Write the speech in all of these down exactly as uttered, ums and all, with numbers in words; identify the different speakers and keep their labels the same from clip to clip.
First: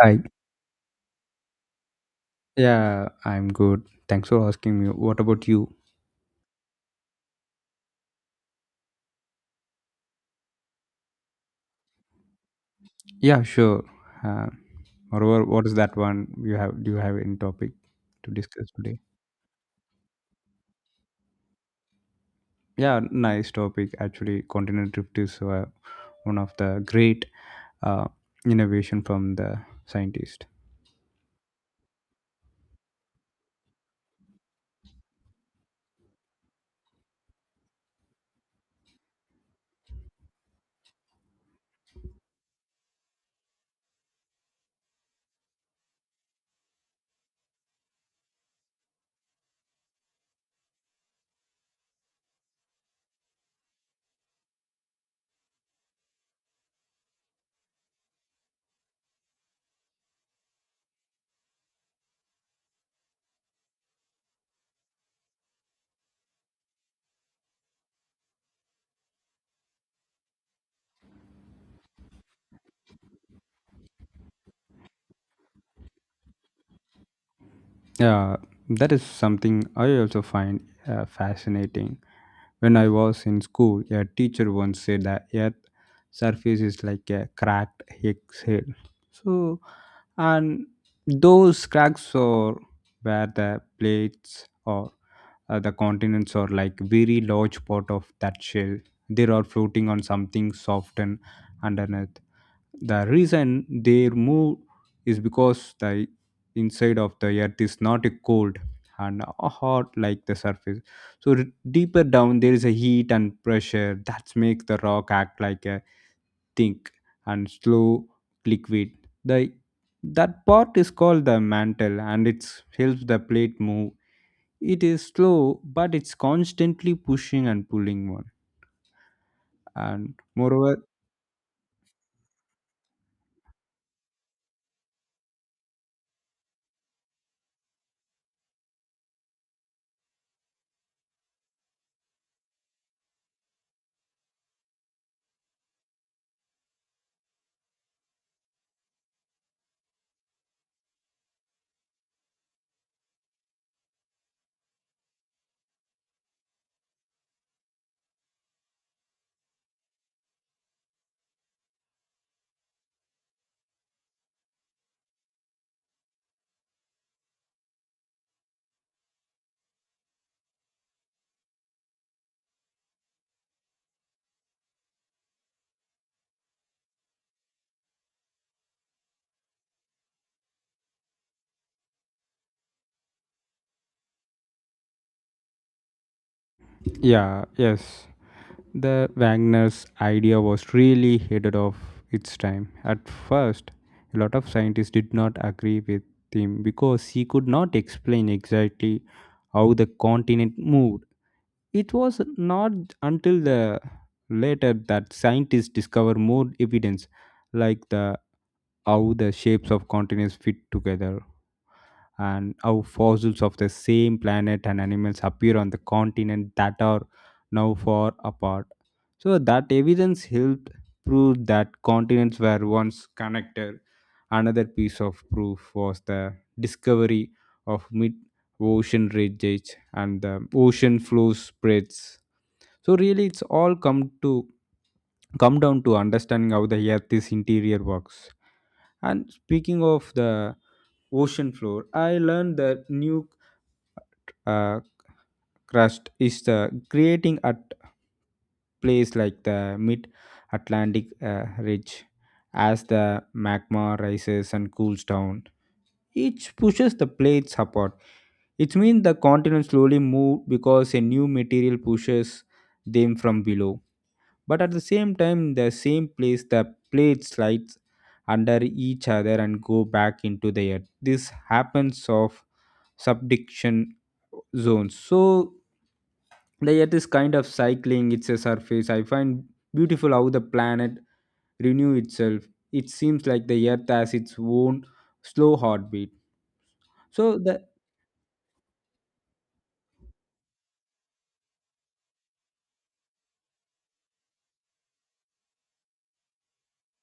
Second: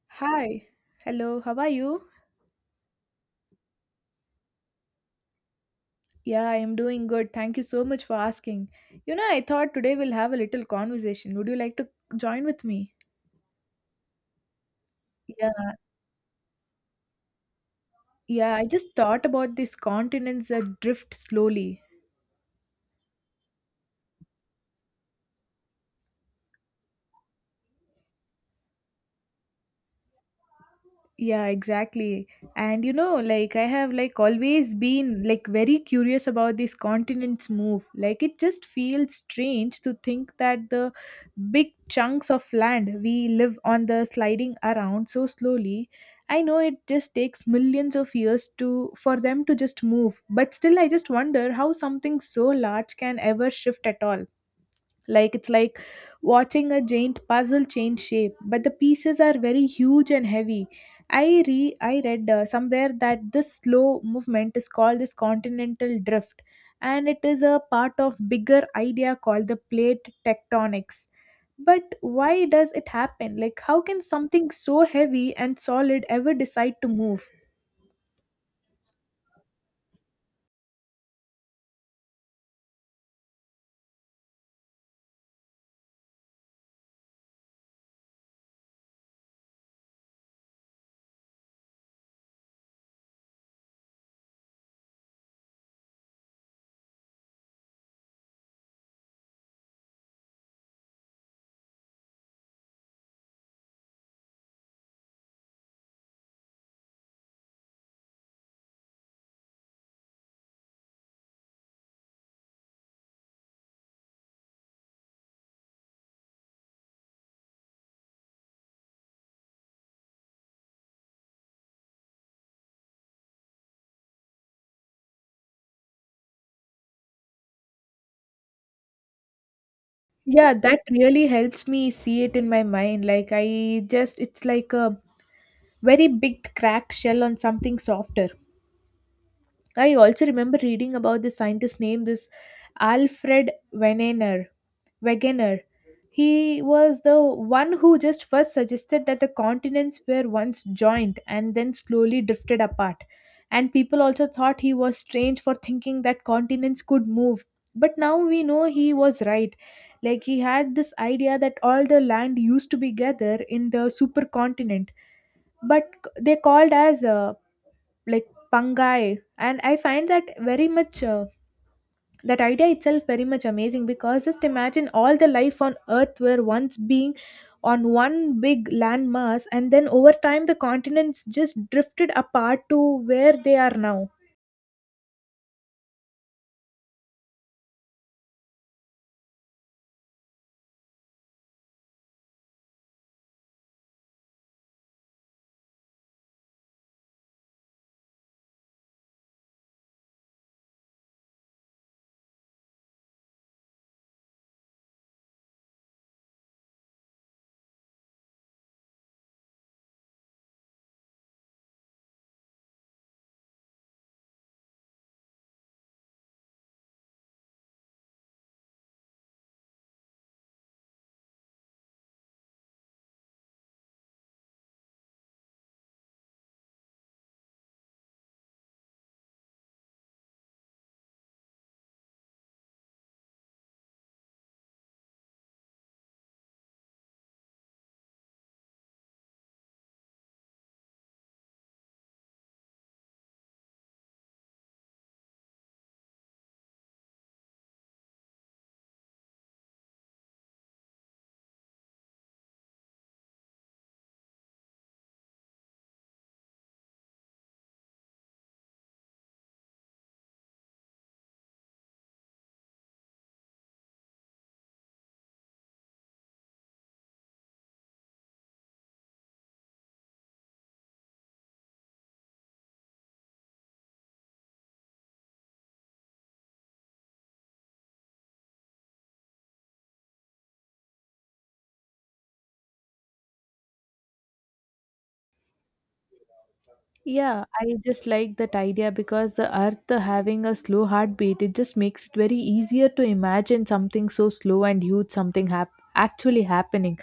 Speaker 1: Hi.
Speaker 2: Hi. Hello. How are you?
Speaker 1: Yeah, I'm good. Thanks for asking me. What about you?
Speaker 2: Yeah, I am doing good. Thank you so much for asking. You know, I thought today we'll have a little conversation. Would you like to join with me?
Speaker 1: Yeah, sure. Uh, moreover, what
Speaker 2: Yeah.
Speaker 1: is that one you have? Do you have any topic to
Speaker 2: Yeah, I
Speaker 1: discuss
Speaker 2: just
Speaker 1: today?
Speaker 2: thought about these continents that drift slowly.
Speaker 1: Yeah, nice topic. Actually, continental drift is uh, one of the great uh, innovation from the scientist.
Speaker 2: Yeah, exactly. And you know, like I have like always been like very curious about these continents move. Like it just feels strange to think that the big chunks of land we live on the sliding around so slowly. I know it just takes millions of years to for them to just move, but still I just wonder how something so large can ever shift at all. Like it's like watching a giant puzzle change shape, but the pieces are very huge and heavy. I re I read uh, somewhere that this slow movement is called this continental drift, and it is a part of bigger idea called the plate tectonics. But why does it happen? Like, how can something so heavy and solid ever decide to move?
Speaker 1: Yeah, that is something I also find uh, fascinating. When I was in school, a teacher once said that Earth surface is like a cracked Higgs head. So, and those cracks are where the plates or uh, the continents are like very large part of that shell. They are floating on something soft and underneath. The reason they move is because the inside of the earth is not cold and hot like the surface, so r- deeper down there is a heat and pressure that makes the rock act like a thick and slow liquid. The that part is called the mantle, and it helps the plate move. It is slow, but it's constantly pushing and pulling one. And
Speaker 2: Yeah,
Speaker 1: moreover,
Speaker 2: that really helps me see it in my mind. Like, I just, it's like a very big cracked shell on something softer. I also remember reading about this scientist named this Alfred Wegener. Wegener. He was the one who just first suggested that the continents were once joined and then slowly drifted apart. And people also thought he was strange for thinking that continents could move. But now we know he was right. Like he had this idea that all the land used to be gathered in the supercontinent, but c- they called as uh, like Pangai. And I find that very much, uh, that idea itself very much amazing because just imagine all the life on Earth were once being on one big landmass, and then over time the continents just drifted apart to where they are now.
Speaker 1: yeah yes the Wagner's idea was really headed of its time. At first, a lot of scientists did not agree with him because he could not explain exactly how the continent moved. It was not until the later that scientists discovered more evidence, like the how the shapes of continents fit together and how fossils of the same planet and animals appear on the continent that are now far apart. So that evidence helped prove that continents were once connected. Another piece of proof was the discovery of mid-ocean ridges and the ocean flow spreads. So really, it's all come to come down to understanding how the Earth's interior works. And speaking of the ocean floor, I learned the new uh, crust is the creating at place like the mid Atlantic uh, ridge. As the magma rises and cools down, it pushes the plates apart. It means the continent slowly move because a new material pushes them from below. But at the same time, the same place, the plate slides under each other and go back into the earth. This happens of subduction zones. So the earth is kind of cycling it's surface. I find beautiful how the planet renew itself. It seems like the earth has its own slow heartbeat. So
Speaker 2: Yeah,
Speaker 1: the
Speaker 2: I just like that idea because the earth having a slow heartbeat, it just makes it very easier to imagine something so slow and huge, something hap- actually happening.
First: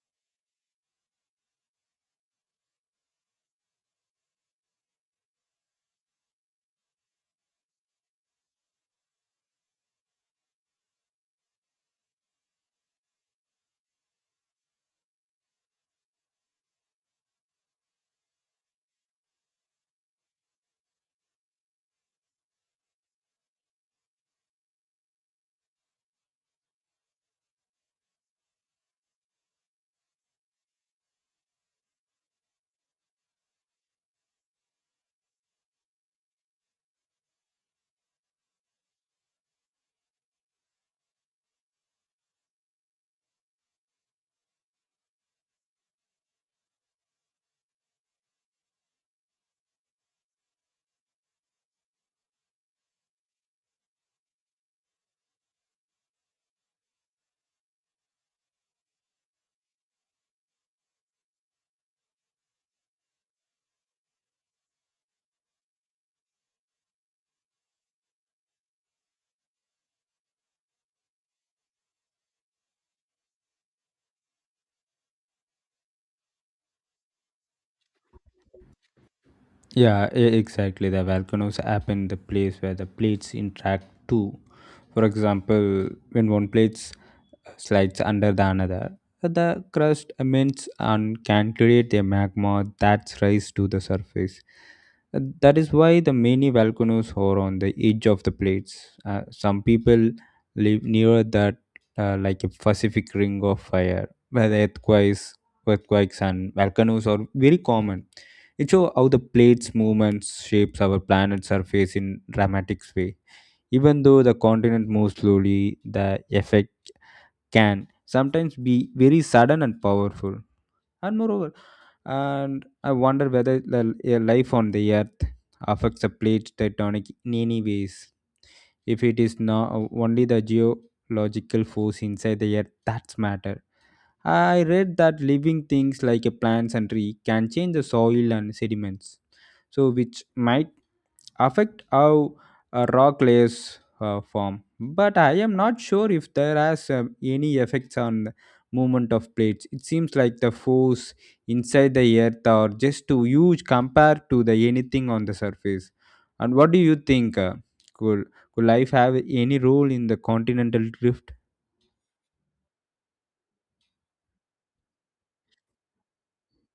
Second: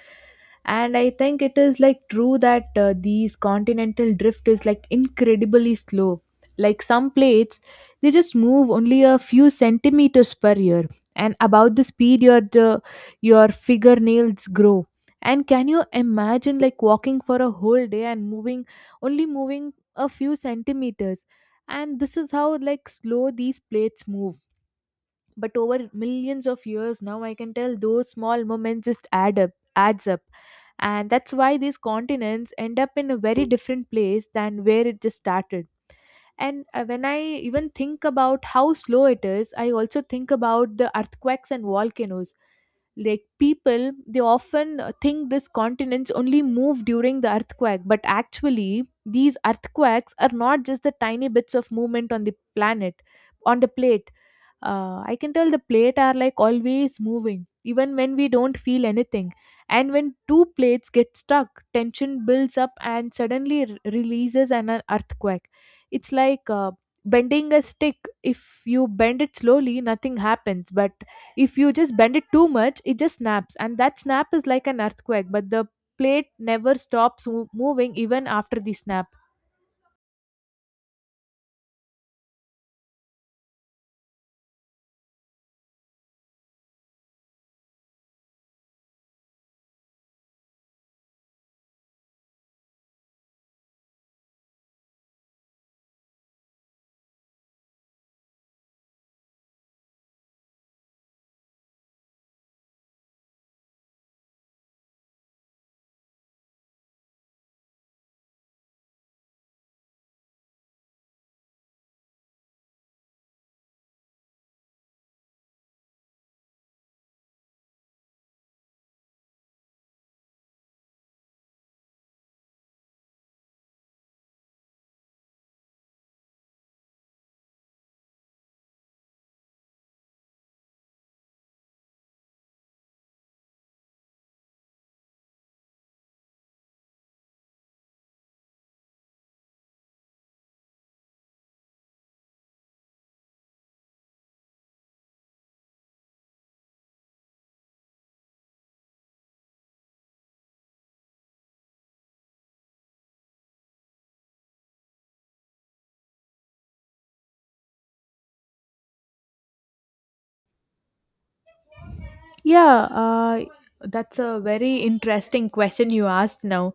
Speaker 2: And I think it is like true that uh, these continental drift is like incredibly slow. Like some plates, they just move only a few centimeters per year, and about the speed your the, your fingernails grow. And can you imagine like walking for a whole day and moving only moving a few centimeters, and this is how like slow these plates move, but over millions of years now I can tell those small moments just add up adds up and that's why these continents end up in a very different place than where it just started. And uh, when I even think about how slow it is, I also think about the earthquakes and volcanoes. Like people they often uh, think these continents only move during the earthquake, but actually these earthquakes are not just the tiny bits of movement on the planet on the plate uh, I can tell the plate are like always moving even when we don't feel anything. And when two plates get stuck, tension builds up and suddenly r- releases an uh, earthquake. It's like uh, bending a stick. If you bend it slowly nothing happens, but if you just bend it too much it just snaps, and that snap is like an earthquake, but the plate never stops mo- moving even after the snap.
Speaker 1: Yeah, e- exactly. The volcanoes happen in the place where the plates interact too. For example, when one plate slides under the another, the crust emits and can create a magma that's rise to the surface. Uh, That is why the many volcanoes are on the edge of the plates. Uh, some people live near that, uh, like a Pacific Ring of Fire, where the earthquakes, earthquakes and volcanoes are very common. It shows how the plates' movements shapes our planet's surface in dramatic way. Even though the continent moves slowly, the effect can sometimes be very sudden and powerful. And moreover, and I wonder whether the a life on the Earth affects the plate tectonic in any ways. If it is not only the geological force inside the Earth that's matter. I read that living things like a plants and tree can change the soil and sediments, so which might affect how uh, rock layers uh, form. But I am not sure if there has um, any effects on the movement of plates. It seems like the force inside the earth are just too huge compared to the anything on the surface. And what do you think? Uh, could could life have any role in the continental drift?
Speaker 2: Yeah, uh, that's a very interesting question you asked now.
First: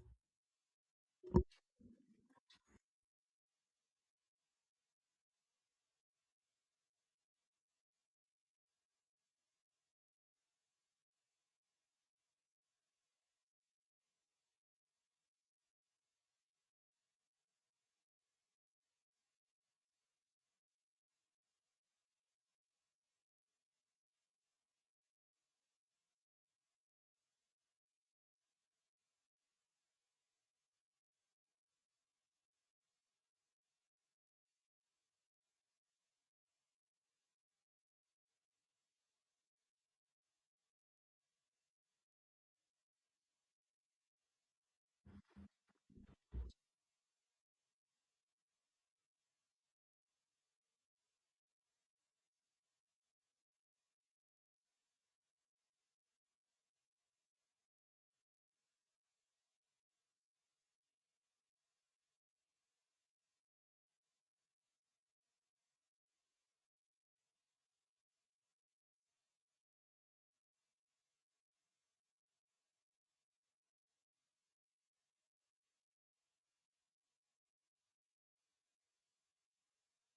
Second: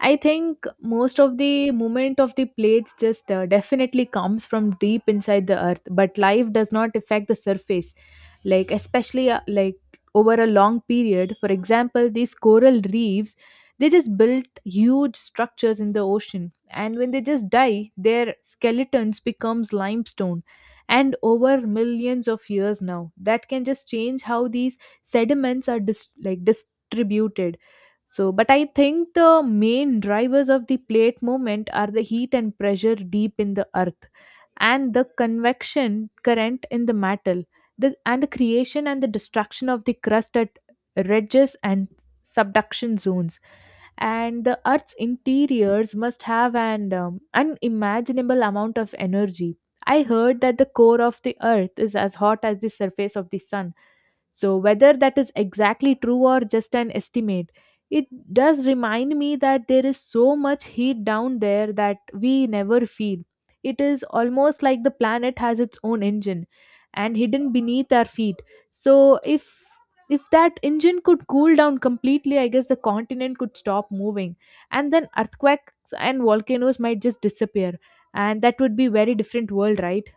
Speaker 2: I think most of the movement of the plates just uh, definitely comes from deep inside the earth, but life does not affect the surface, like especially uh, like over a long period. For example, these coral reefs, they just built huge structures in the ocean, and when they just die their skeletons becomes limestone, and over millions of years now that can just change how these sediments are dis- like distributed. So but I think the main drivers of the plate movement are the heat and pressure deep in the earth, and the convection current in the metal, the, and the creation and the destruction of the crust at ridges and subduction zones. And the earth's interiors must have an um, unimaginable amount of energy. I heard that the core of the earth is as hot as the surface of the sun. So, whether that is exactly true or just an estimate, it does remind me that there is so much heat down there that we never feel. It is almost like the planet has its own engine and hidden beneath our feet. So, if if that engine could cool down completely, I guess the continent could stop moving, and then earthquakes and volcanoes might just disappear, and that would be very different world, right?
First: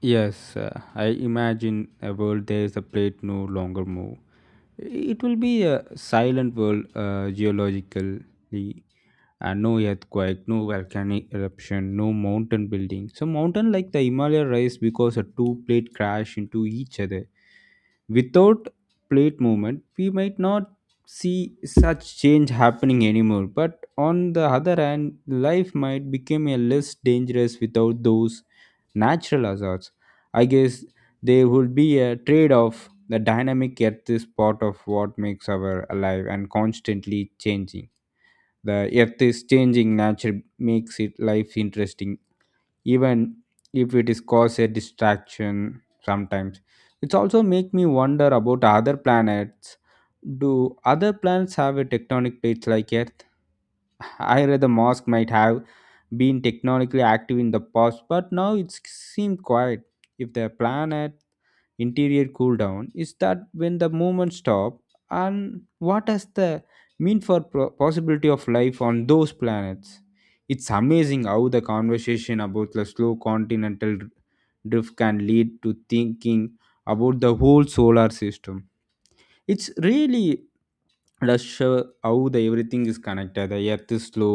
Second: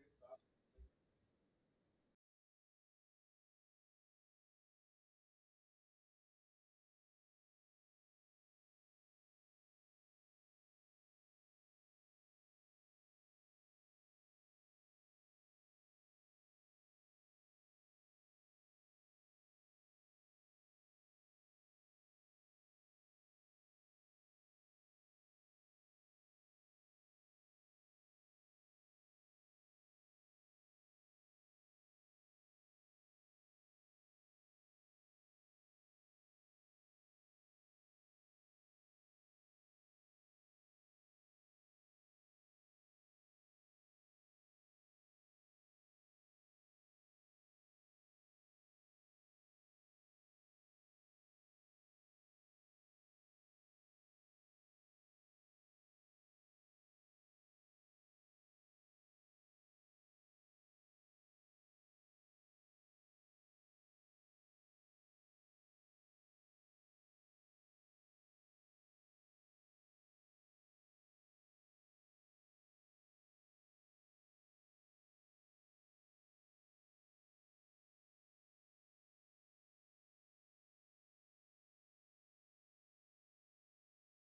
Speaker 1: Yes, uh, I imagine a world there is a plate no longer move. It will be a silent world uh, geologically, and no earthquake, no volcanic eruption, no mountain building. So mountain like the Himalaya rise because a two plate crash into each other. Without plate movement, we might not see such change happening anymore. But on the other hand, life might become a less dangerous without those natural hazards. I guess there would be a trade-off. The dynamic Earth is part of what makes our alive and constantly changing. The earth is changing nature makes it life interesting, even if it is cause a distraction sometimes. It's also make me wonder about other planets. Do other planets have a tectonic plates like earth? I read the mosque might have been technologically active in the past, but now it seems quiet. If the planet interior cool down, is that when the movement stop? And what does the mean for pro- possibility of life on those planets? It's amazing how the conversation about the slow continental drift can lead to thinking about the whole solar system. It's really does show how the everything is connected. The earth is slow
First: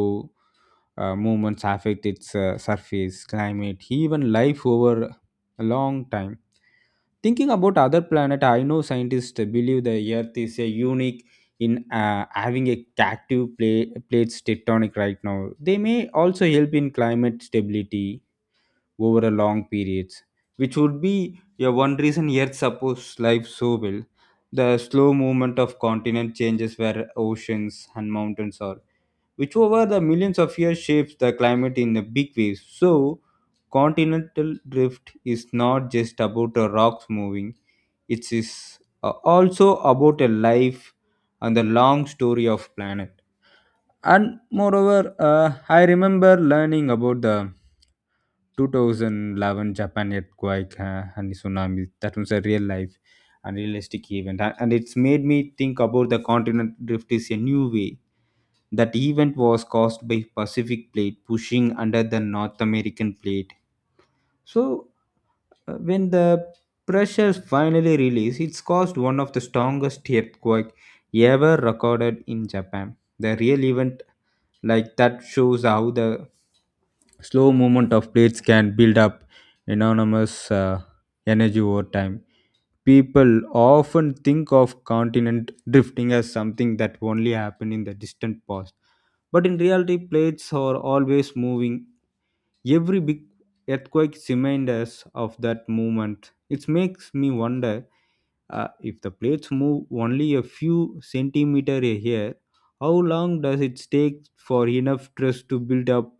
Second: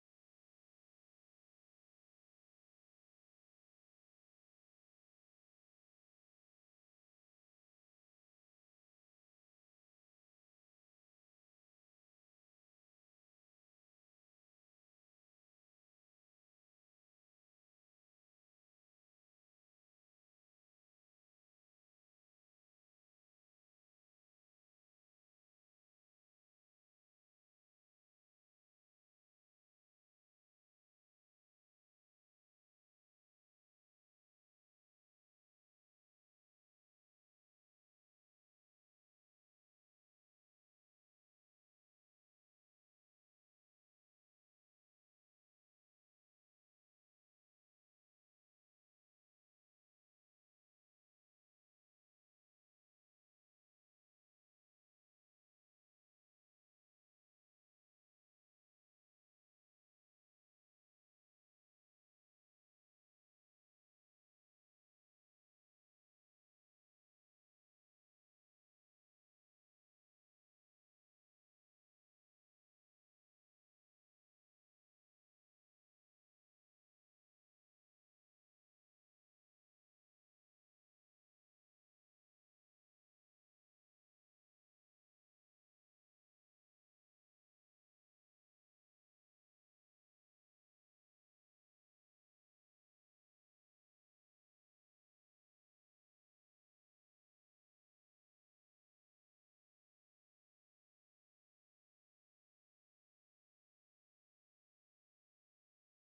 Speaker 1: uh, movements affect its uh, surface, climate, even life over a long time. Thinking about other planet, I know scientists believe the Earth is a unique in uh, having a active plate plates tectonic right now. They may also help in climate stability over a long periods, which would be, yeah, one reason Earth supports life so well. The slow movement of continent changes where oceans and mountains are, which over the millions of years shapes the climate in a big ways. So, continental drift is not just about the rocks moving, it is uh, also about a life and the long story of planet. And moreover, uh, I remember learning about the two thousand eleven Japan earthquake uh, and tsunami. That was a real life and realistic event, and and it's made me think about the continent drift is a new way. That event was caused by Pacific plate pushing under the North American plate. So uh, when the pressure finally released, it's caused one of the strongest earthquake ever recorded in Japan. The real event like that shows how the slow movement of plates can build up enormous uh, energy over time. People often think of continent drifting as something that only happened in the distant past, but in reality, plates are always moving. Every big earthquake reminds us of that movement. It makes me wonder, uh, if the plates move only a few centimeter a year, how long does it take for enough stress to build up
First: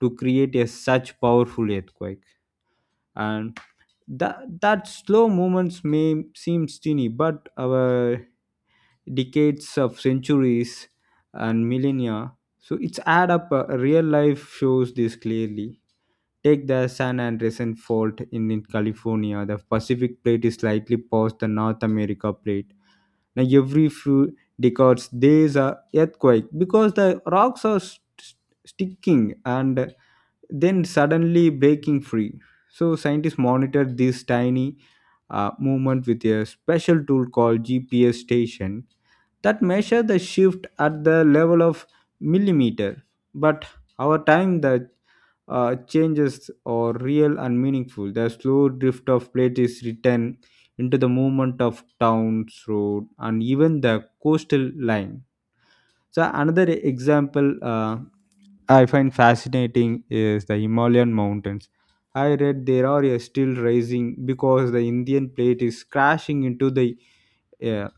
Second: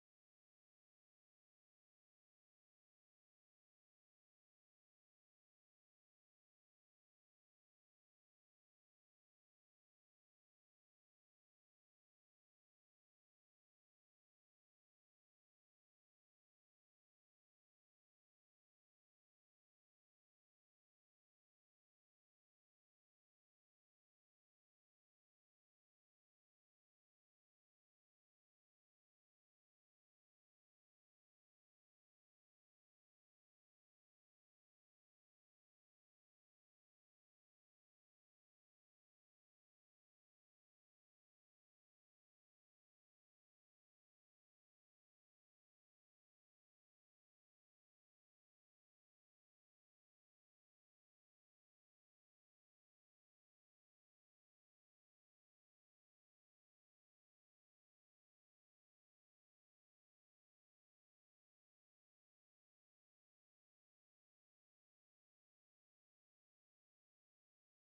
Speaker 1: to create a such powerful earthquake? And that, that slow movements may seem teeny, but our decades of centuries and millennia, so it's add up. Uh, real life shows this clearly. Take the San Andreas fault in, in California. The Pacific plate is slightly past the North America plate. Now, every few decades, there's a earthquake because the rocks are st- sticking and then suddenly breaking free. So, scientists monitor this tiny uh, movement with a special tool called G P S station that measure the shift at the level of millimeter, but our time the uh, changes are real and meaningful. The slow drift of plate is written into the movement of towns road and even the coastal line. So another example, uh, I find fascinating is the Himalayan mountains. I read there are uh, still rising because the Indian plate is crashing into the uh,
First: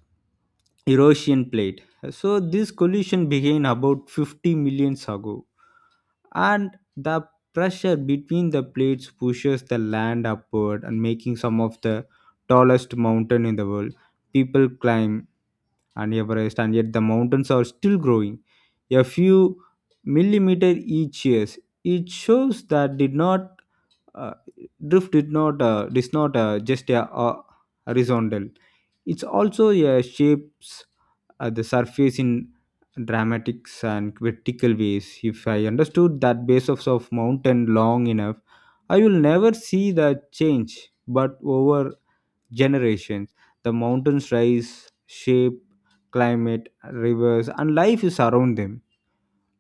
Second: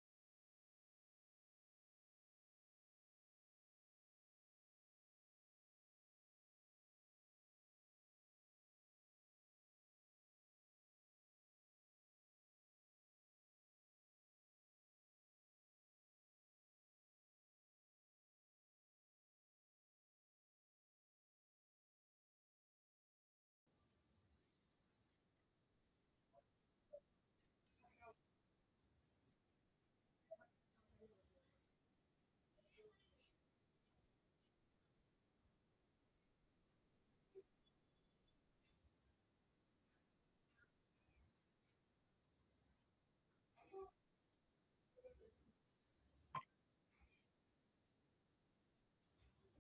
Speaker 1: Eurasian plate. So this collision began about fifty million ago, and the pressure between the plates pushes the land upward and making some of the tallest mountain in the world. People climb and Everest, and yet the mountains are still growing a few millimeter each year. It shows that did not uh, drift did not uh, is not uh, just a uh, horizontal. It's also uh, shapes uh, the surface in dramatics and vertical ways. If I understood that base of, of mountain long enough, I will never see the change. But over generations. The mountains rise, shape climate, rivers, and life is around them.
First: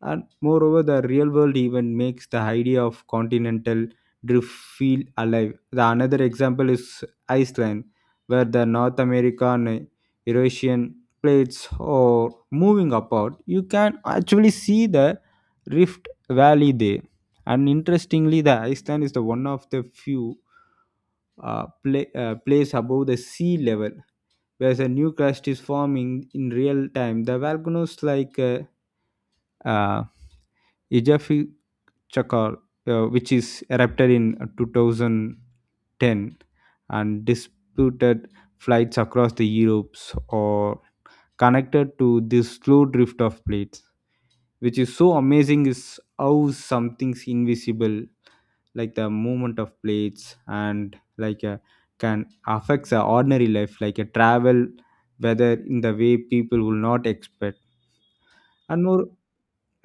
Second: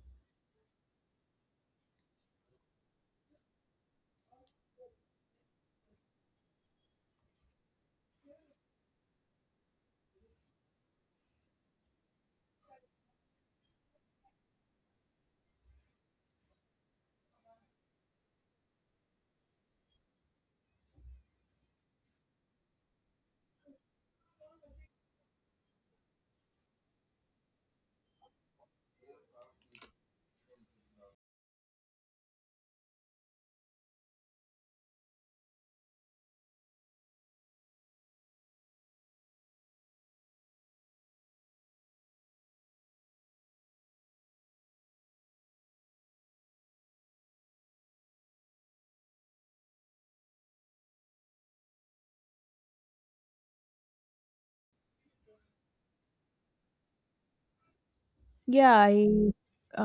Speaker 1: And moreover, the real world even makes the idea of continental drift feel alive. The another example is Iceland, where the North American eh, Eurasian plates are moving apart. You can actually see the rift valley there. And interestingly, the Iceland is the one of the few uh, pla uh, place above the sea level, whereas a new crust is forming in real time. The volcanoes like uh, uh, Ijafi Chakar, uh, which is erupted in two thousand ten and disputed flights across the Europes or connected to this slow drift of plates. Which is so amazing is how something's invisible, like the movement of plates and like a, can affect the ordinary life, like a travel, whether in the way people will not expect.
Speaker 2: Yeah,
Speaker 1: And more,
Speaker 2: I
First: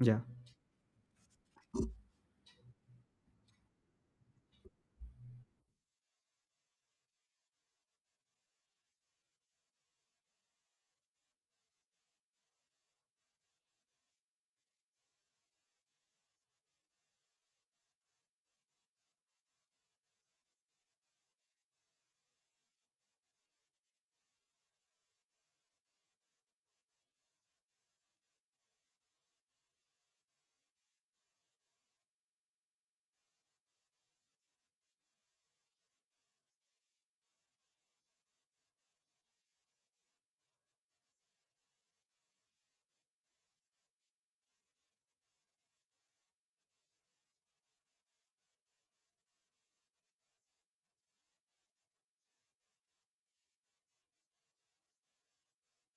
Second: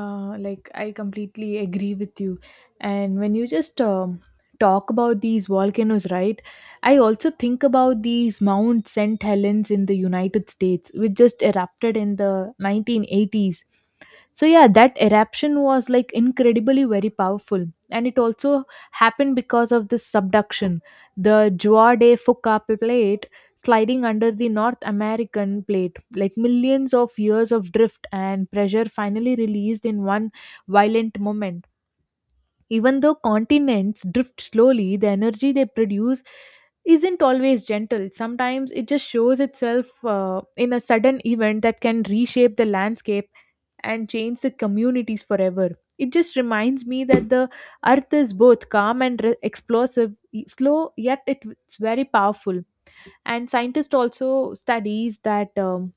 Speaker 1: yeah.
Speaker 2: like I completely agree with you. And when you just um, talk about these volcanoes, right? I also think about these Mount Saint Helens in the United States, which just erupted in the nineteen eighties. So yeah, that eruption was like incredibly very powerful, and it also happened because of this subduction. The Juade Fuca plate sliding under the North American plate. Like millions of years of drift and pressure finally released in one violent moment. Even though continents drift slowly, the energy they produce isn't always gentle. Sometimes it just shows itself uh, in a sudden event that can reshape the landscape and change the communities forever. It just reminds me that the earth is both calm and re- explosive, e- slow, yet it- it's very powerful. And scientists also studies that um,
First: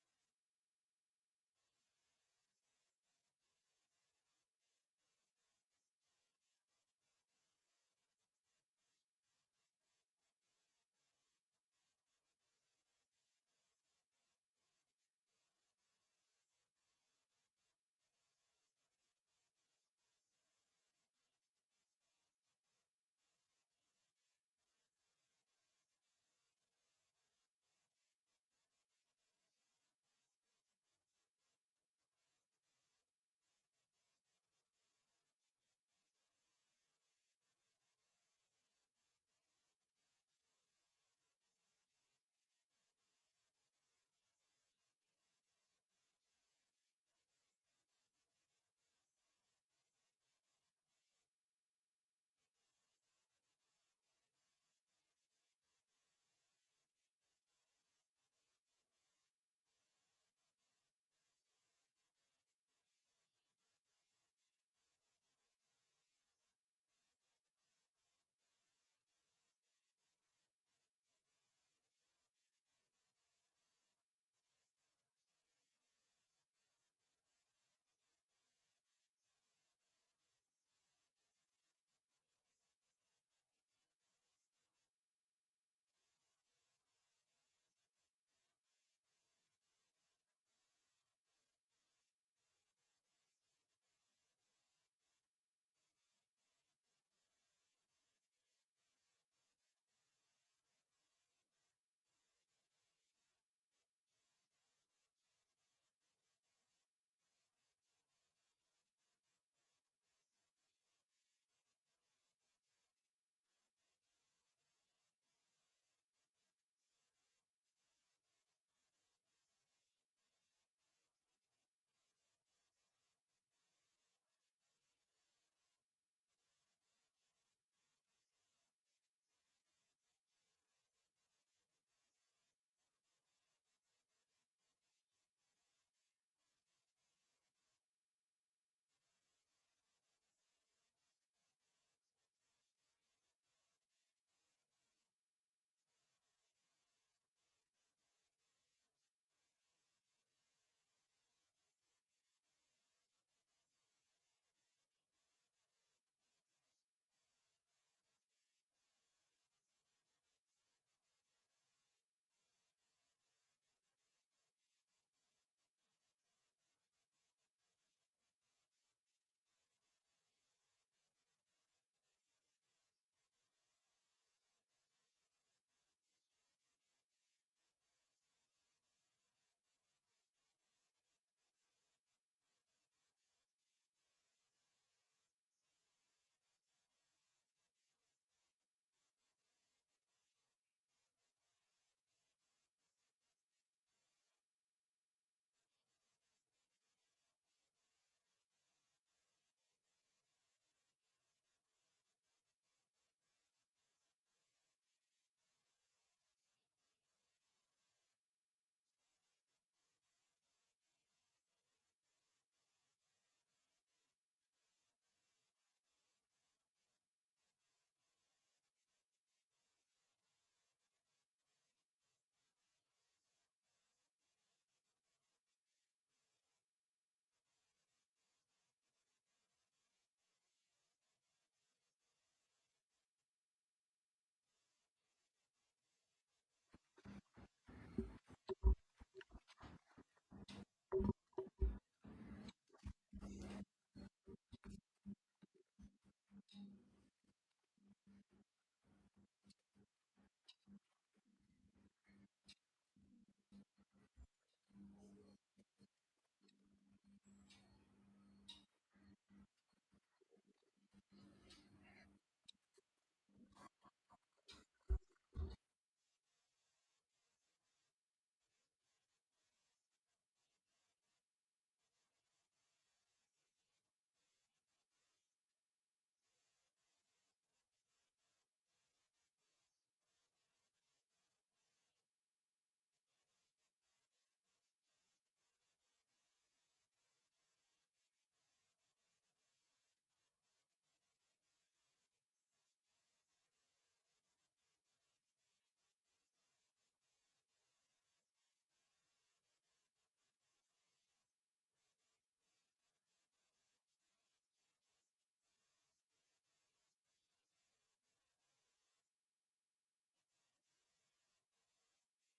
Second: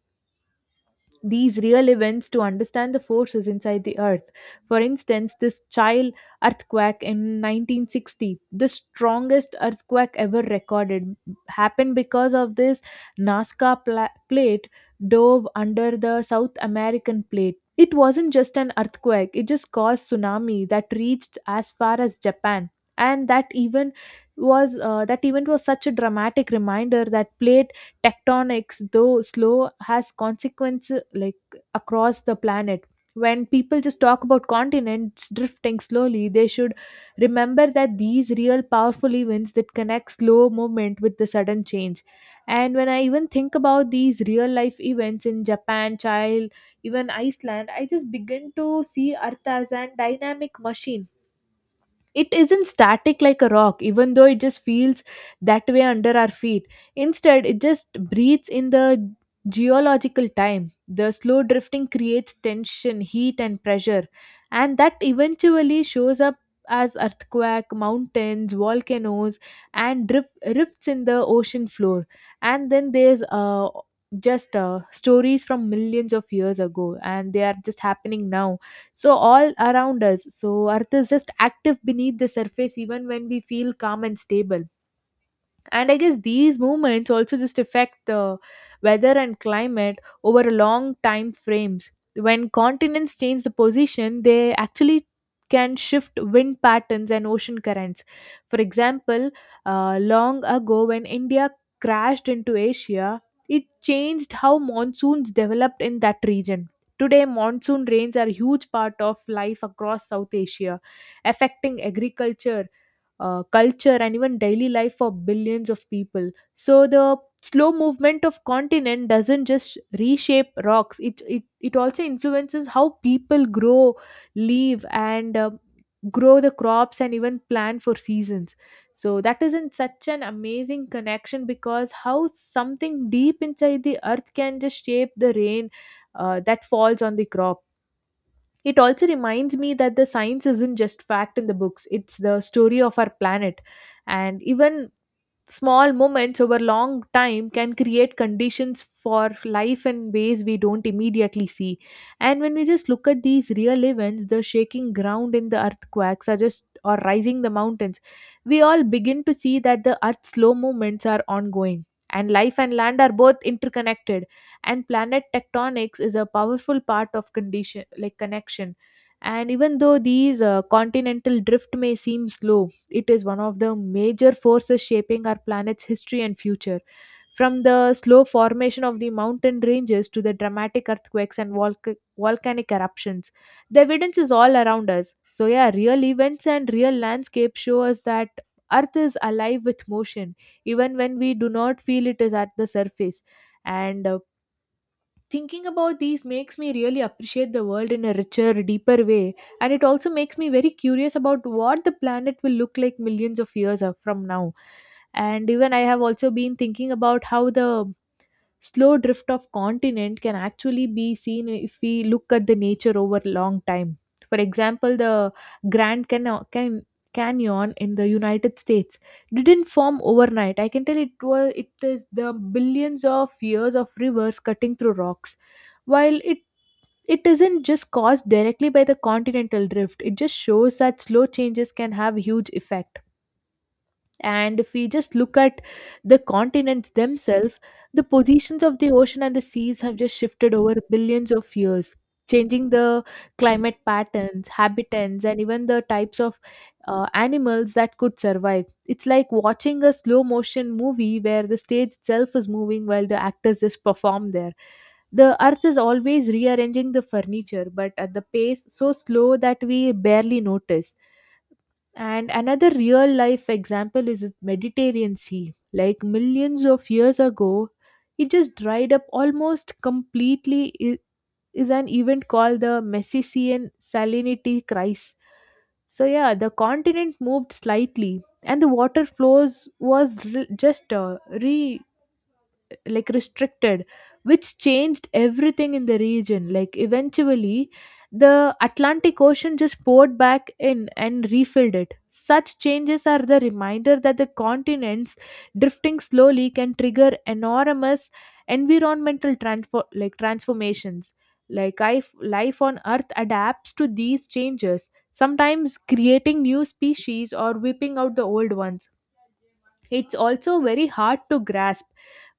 Speaker 2: these real events to understand the forces inside the earth. For instance, this child earthquake in nineteen sixty, the strongest earthquake ever recorded, happened because of this nazca pla- plate dove under the south american plate. It wasn't just an earthquake, it just caused tsunami that reached as far as Japan. And that even was uh, that event was such a dramatic reminder that plate tectonics, though slow, has consequences like across the planet. When people just talk about continents drifting slowly, they should remember that these real powerful events that connect slow movement with the sudden change. And when I even think about these real life events in Japan, child, even Iceland, I just begin to see Earth as an dynamic machine. It isn't static like a rock, even though it just feels that way under our feet. Instead it just breathes in the geological time. The slow drifting creates tension, heat and pressure, and that eventually shows up as earthquake, mountains, volcanoes, and drift, rifts in the ocean floor. And then there's uh, just uh, stories from millions of years ago, and they are just happening now, so all around us. So earth is just active beneath the surface even when we feel calm and stable. And I guess these movements also just affect the weather and climate over a long time frames. When continents change the position, they actually can shift wind patterns and ocean currents. For example, uh, long ago when India crashed into Asia, it changed how monsoons developed in that region. Today monsoon rains are a huge part of life across south Asia, affecting agriculture, uh, culture and even daily life for billions of people. So the slow movement of continent doesn't just reshape rocks, it it, it also influences how people grow, live and um grow the crops and even plan for seasons. So that is in such an amazing connection, because how something deep inside the earth can just shape the rain uh, that falls on the crop. It also reminds me that the science isn't just fact in the books, it's the story of our planet. And even small moments over long time can create conditions for life in ways we don't immediately see. And when we just look at these real events, the shaking ground in the earthquakes are just or rising the mountains, we all begin to see that the earth's slow movements are ongoing. And life and land are both interconnected. And planet tectonics is a powerful part of condition like connection. And even though these uh, continental drift may seem slow, it is one of the major forces shaping our planet's history and future. From the slow formation of the mountain ranges to the dramatic earthquakes and volca- volcanic eruptions, the evidence is all around us. So, yeah, real events and real landscapes show us that Earth is alive with motion, even when we do not feel it is at the surface. And uh, Thinking about these makes me really appreciate the world in a richer, deeper way, and it also makes me very curious about what the planet will look like millions of years of- from now. And even I have also been thinking about how the slow drift of continent can actually be seen if we look at the nature over long time, for example the grand Cano- Can- canyon in the United States didn't form overnight. I can tell it was it is the billions of years of rivers cutting through rocks. While it it isn't just caused directly by the continental drift, it just shows that slow changes can have huge effect. And if we just look at the continents themselves, the positions of the ocean and the seas have just shifted over billions of years, changing the climate patterns, habitats, and even the types of uh, animals that could survive. It's like watching a slow motion movie where the stage itself is moving while the actors just perform there. The earth is always rearranging the furniture, but at the pace so slow that we barely notice. And another real life example is the Mediterranean Sea. Like millions of years ago, it just dried up almost completely. It is an event called the Messician salinity crisis. So yeah, the continent moved slightly, and the water flows was re- just uh, re like restricted, which changed everything in the region, like eventually the Atlantic Ocean just poured back in and refilled it. Such changes are the reminder that the continents drifting slowly can trigger enormous environmental transfer like transformations. Like life, life on earth adapts to these changes, sometimes creating new species or whipping out the old ones. It's also very hard to grasp,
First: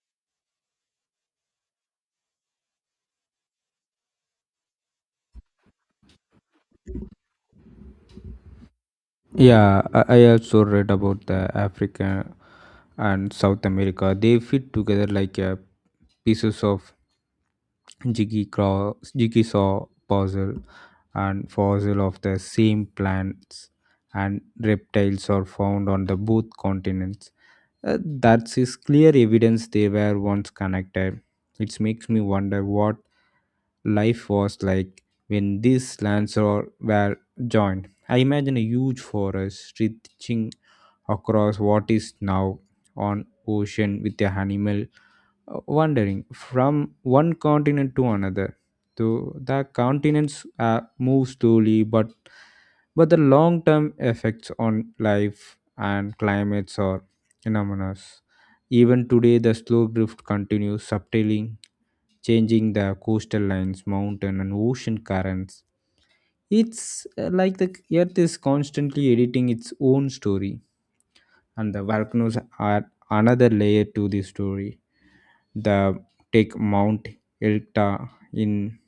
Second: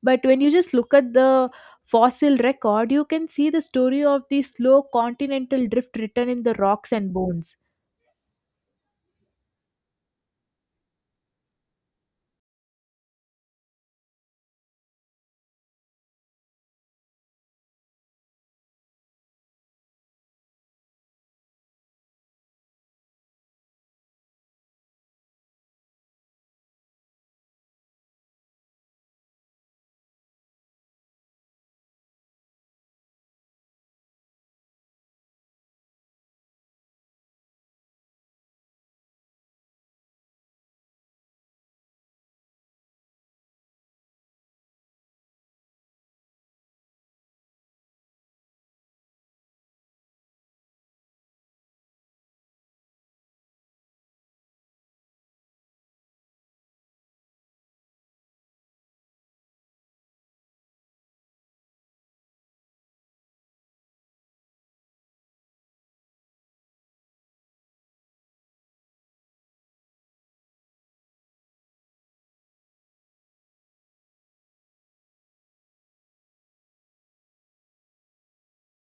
Speaker 2: but when you just look at the fossil record, you can see the story of the slow continental drift written in the rocks and bones.
Speaker 1: Yeah, I I also read about the Africa and South America. They fit together like a pieces of jiggy craw- jigsaw puzzle, and fossil of the same plants and reptiles are found on the both continents. Uh, that is clear evidence they were once connected. It makes me wonder what life was like when these lands are, were joined. I imagine a huge forest stretching across what is now on ocean with a animal uh, wandering from one continent to another. So the continents uh, move slowly, but but the long-term effects on life and climates are enormous. Even today, the slow drift continues subtly changing the coastal lines, mountain and ocean currents. It's uh, like the earth is constantly editing its own story, and the volcanoes are another layer to the story the take Mount Elta in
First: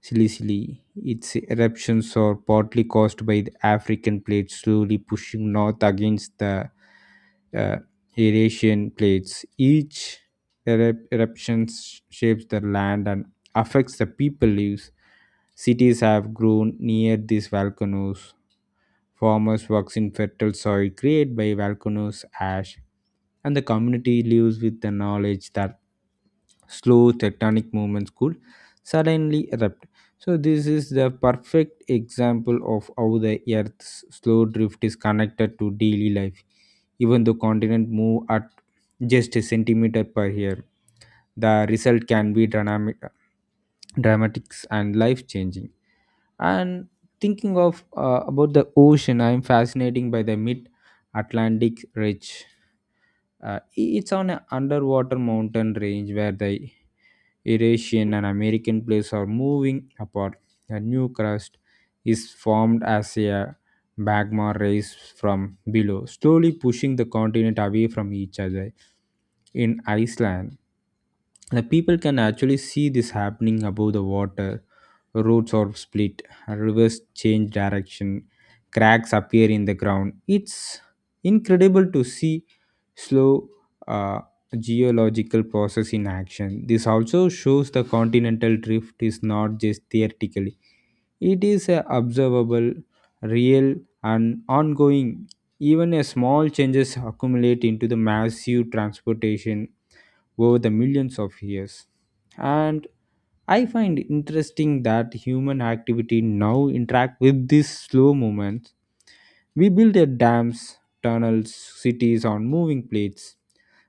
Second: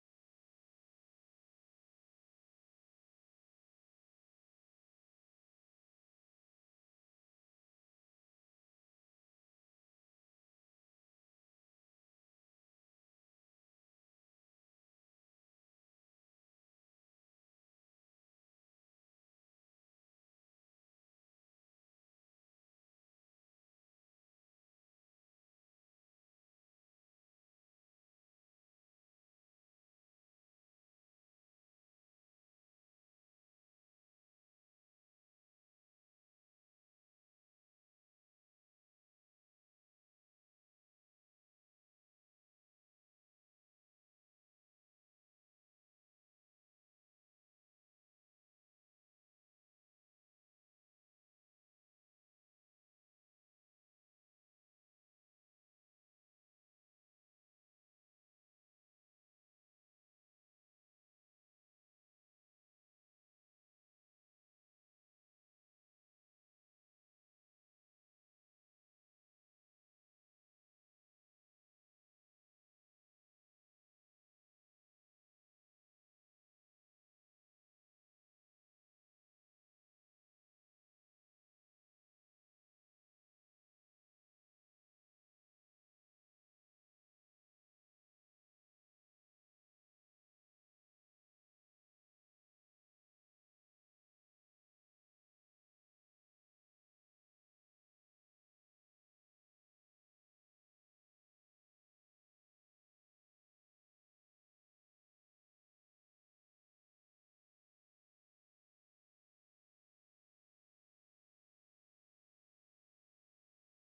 Speaker 1: Sicily. Its eruptions are partly caused by the African plate slowly pushing north against the uh, Eurasian plates. Each eru- eruption sh- shapes the land and affects the people lives. Cities have grown near these volcanoes. Farmers works in fertile soil created by volcanoes ash and the community lives with the knowledge that slow tectonic movements could suddenly erupt. So, this is the perfect example of how the Earth's slow drift is connected to daily life. Even though continents move at just a centimeter per year, the result can be dynamic, dramatics and life changing. And thinking of uh, about the ocean, I am fascinated by the mid Atlantic Ridge, uh, it's on an underwater mountain range where the Eurasian and American plates are moving apart. A new crust is formed as a magma rise from below, slowly pushing the continent away from each other. In Iceland, the people can actually see this happening above the water. Roads are split, rivers change direction, cracks appear in the ground. It's incredible to see slow uh, geological process in action. This also shows the continental drift is not just theoretically, it is a observable, real, and ongoing. Even a small changes accumulate into the massive transportation over the millions of years. And I find interesting that human activity now interact with these slow movements. We build their dams, tunnels, cities on moving plates.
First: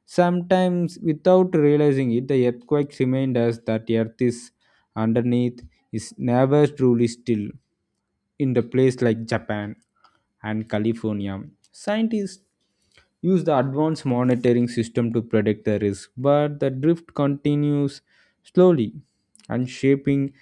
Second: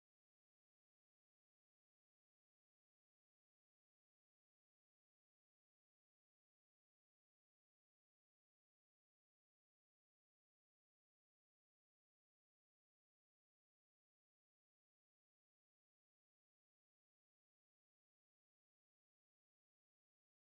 Speaker 1: Sometimes, without realizing it, the earthquakes remind us that the earth is underneath is never truly still. In the place like Japan and California, scientists use the advanced monitoring system to predict the risk, but the drift continues slowly and shaping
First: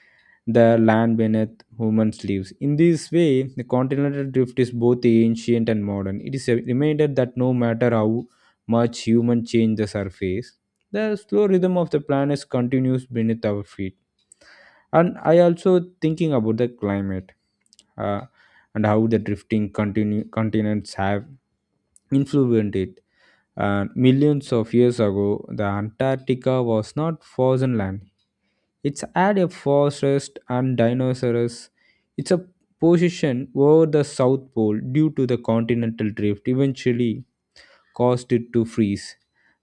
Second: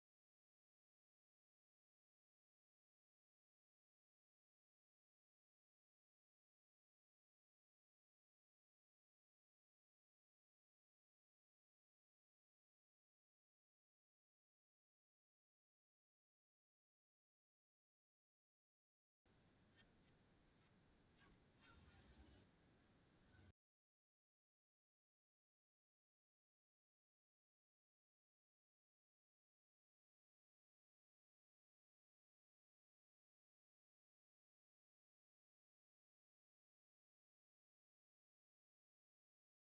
Speaker 1: the land beneath humans' lives. In this way, the continental drift is both ancient and modern. It is a reminder that no matter how much humans change the surface, the slow rhythm of the planet continues beneath our feet. And I also thinking about the climate uh, and how the drifting continu- continents have influenced it. Uh, millions of years ago, the Antarctica was not frozen land. It's had a forest and dinosaurs. It's a position over the South Pole due to the continental drift eventually caused it to freeze.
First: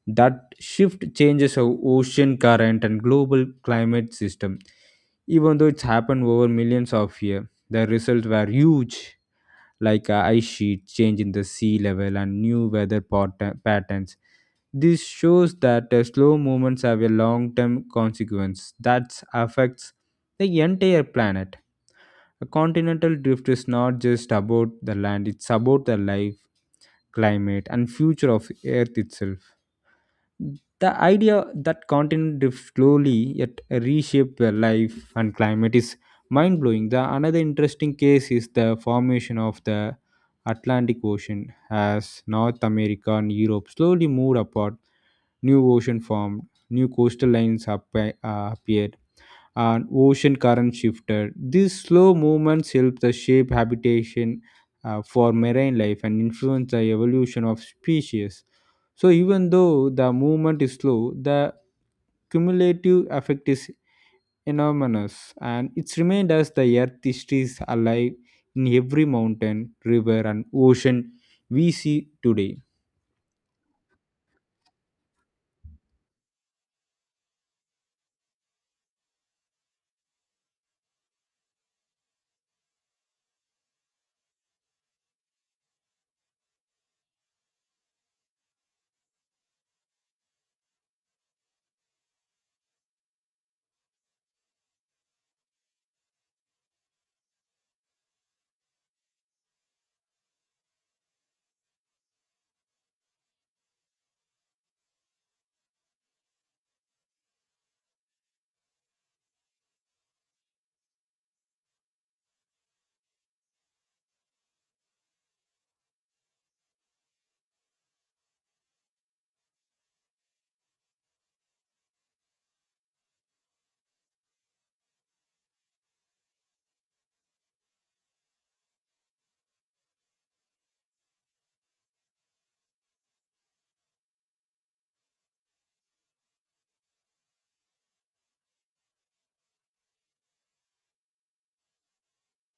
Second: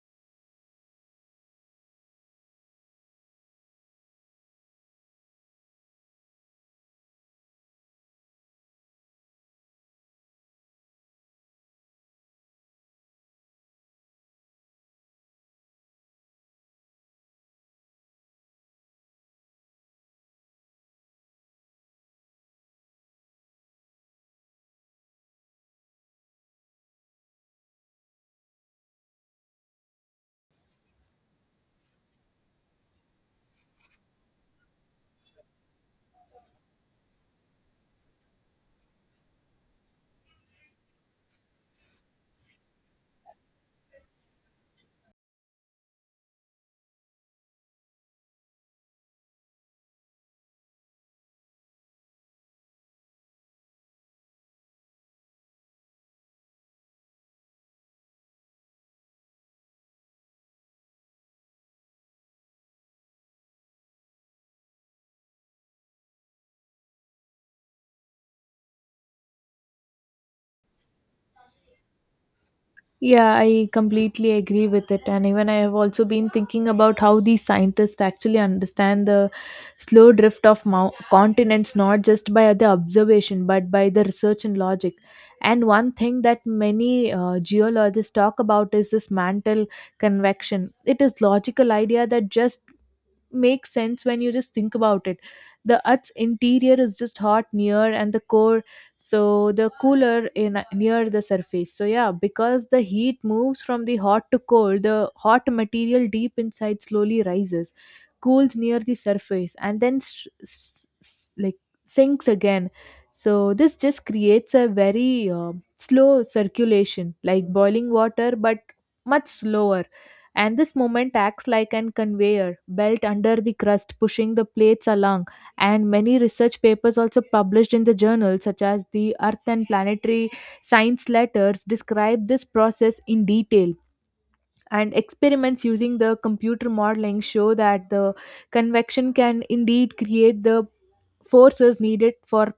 Speaker 1: That shift changes how ocean current and global climate system. Even though it's happened over millions of years, the results were huge like uh, ice sheet change in the sea level and new weather pat- patterns. This shows that uh, slow movements have a long term consequence that affects the entire planet. A continental drift is not just about the land, it's about the life, climate and future of earth itself. The idea that continent drift slowly yet reshape their life and climate is mind blowing. The another interesting case is the formation of the Atlantic Ocean as North America and Europe slowly moved apart. New ocean formed, new coastal lines appe- uh, appeared, and ocean current shifted. These slow movements help the shape habitation uh, for marine life and influence the evolution of species. So even though the movement is slow, the cumulative effect is enormous and it's remained as the earth is alive in every mountain, river and ocean we see today.
Speaker 2: Yeah, I completely agree with it. And even I have also been thinking about how these scientists actually understand the slow drift of mou- continents, not just by the observation, but by the research and logic. And one thing that many uh, geologists talk about is this mantle convection. It is logical idea that just make sense when you just think about it. The Earth's interior is just hot near and the core, so the cooler in near the surface. So yeah, because the heat moves from the hot to cold, the hot material deep inside slowly rises, cools near the surface, and then s s- s- like sinks again. So this just creates a very uh, slow circulation, like boiling water, but much slower, and this moment acts like an conveyor belt under the crust, pushing the plates along. And many research papers also published in the journals such as the Earth and Planetary Science Letters, describe this process in detail. And experiments using the computer modeling show that the convection can indeed create the force is needed for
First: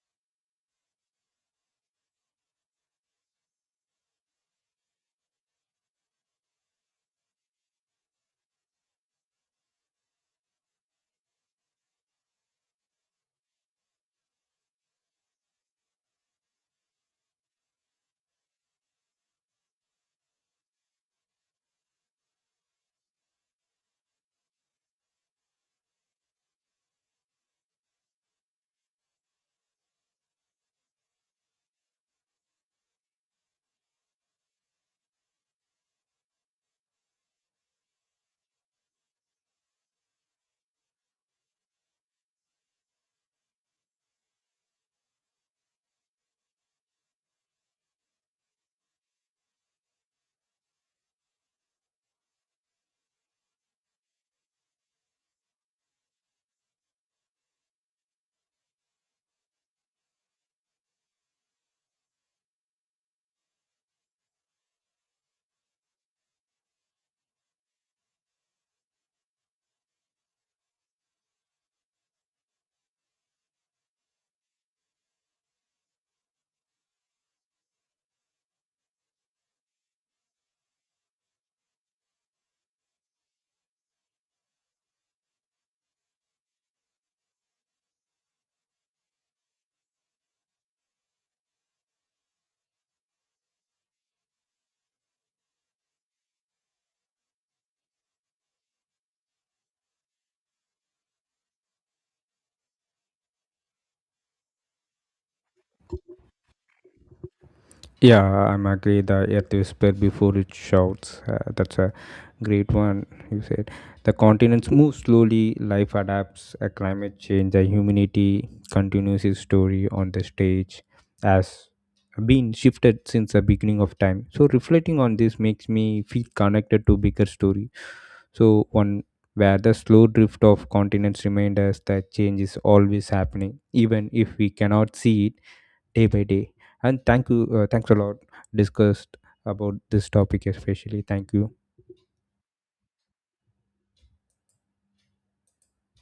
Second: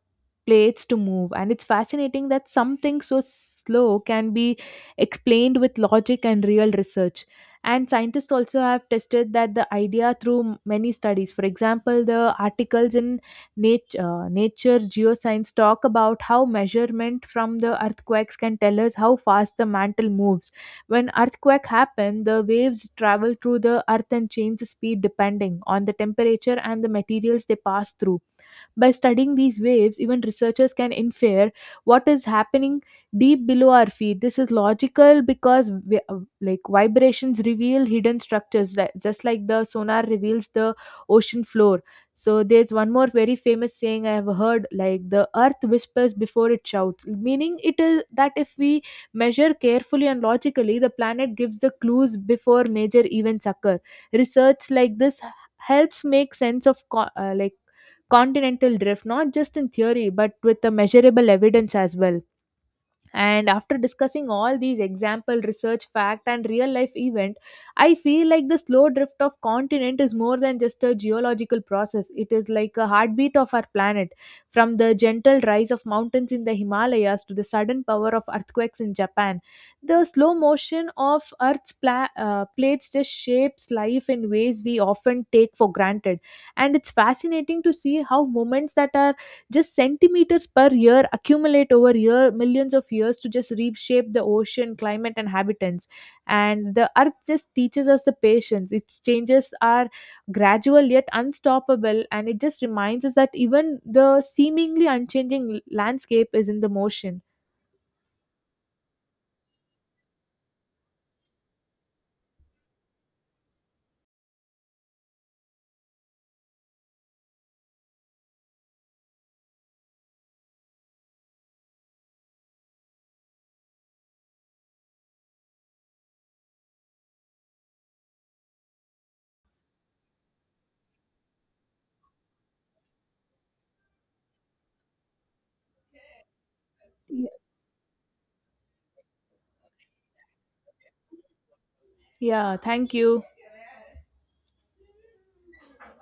Speaker 2: plates to move, and it's fascinating that something so slow can be explained with logic and real research. And scientists also have tested that the idea through m- many studies, for example the articles in nature, uh, Nature Geoscience, talk about how measurement from the earthquakes can tell us how fast the mantle moves. When earthquake happen, the waves travel through the earth and change the speed depending on the temperature and the materials they pass through. By studying these waves, even researchers can infer what is happening deep below our feet. This is logical because vi- uh, like vibrations reveal hidden structures, li- just like the sonar reveals the ocean floor. So there's one more very famous saying I have heard, like the earth whispers before it shouts, meaning it is that if we measure carefully and logically, the planet gives the clues before major events occur. Research like this helps make sense of co- uh, like continental drift, not just in theory, but with the measurable evidence as well. And after discussing all these example research fact and real life event, I feel like the slow drift of continent is more than just a geological process. It is like a heartbeat of our planet. From the gentle rise of mountains in the Himalayas to the sudden power of earthquakes in Japan, the slow motion of earth's pla- uh, plates just shapes life in ways we often take for granted. And it's fascinating to see how moments that are just centimeters per year accumulate over year millions of years to just reshape the ocean climate and habitants. And the earth just teaches us the patience. Its changes are gradual yet unstoppable, and it just reminds us that even the seemingly unchanging landscape is in the motion.
Speaker 1: Yeah, I'm agree. That earth is spread before it shouts. Uh, that's a great one you said. The continents move slowly. Life adapts. A climate change. The humanity continues its story on the stage, as been shifted since the beginning of time. So reflecting on this makes me feel connected to bigger story. So one where the slow drift of continents remind us that change is always happening, even if we cannot see it day by day. And thank
Speaker 2: Y-
Speaker 1: you, uh, thanks a lot discussed about this topic, especially thank you.
Speaker 2: yeah thank you.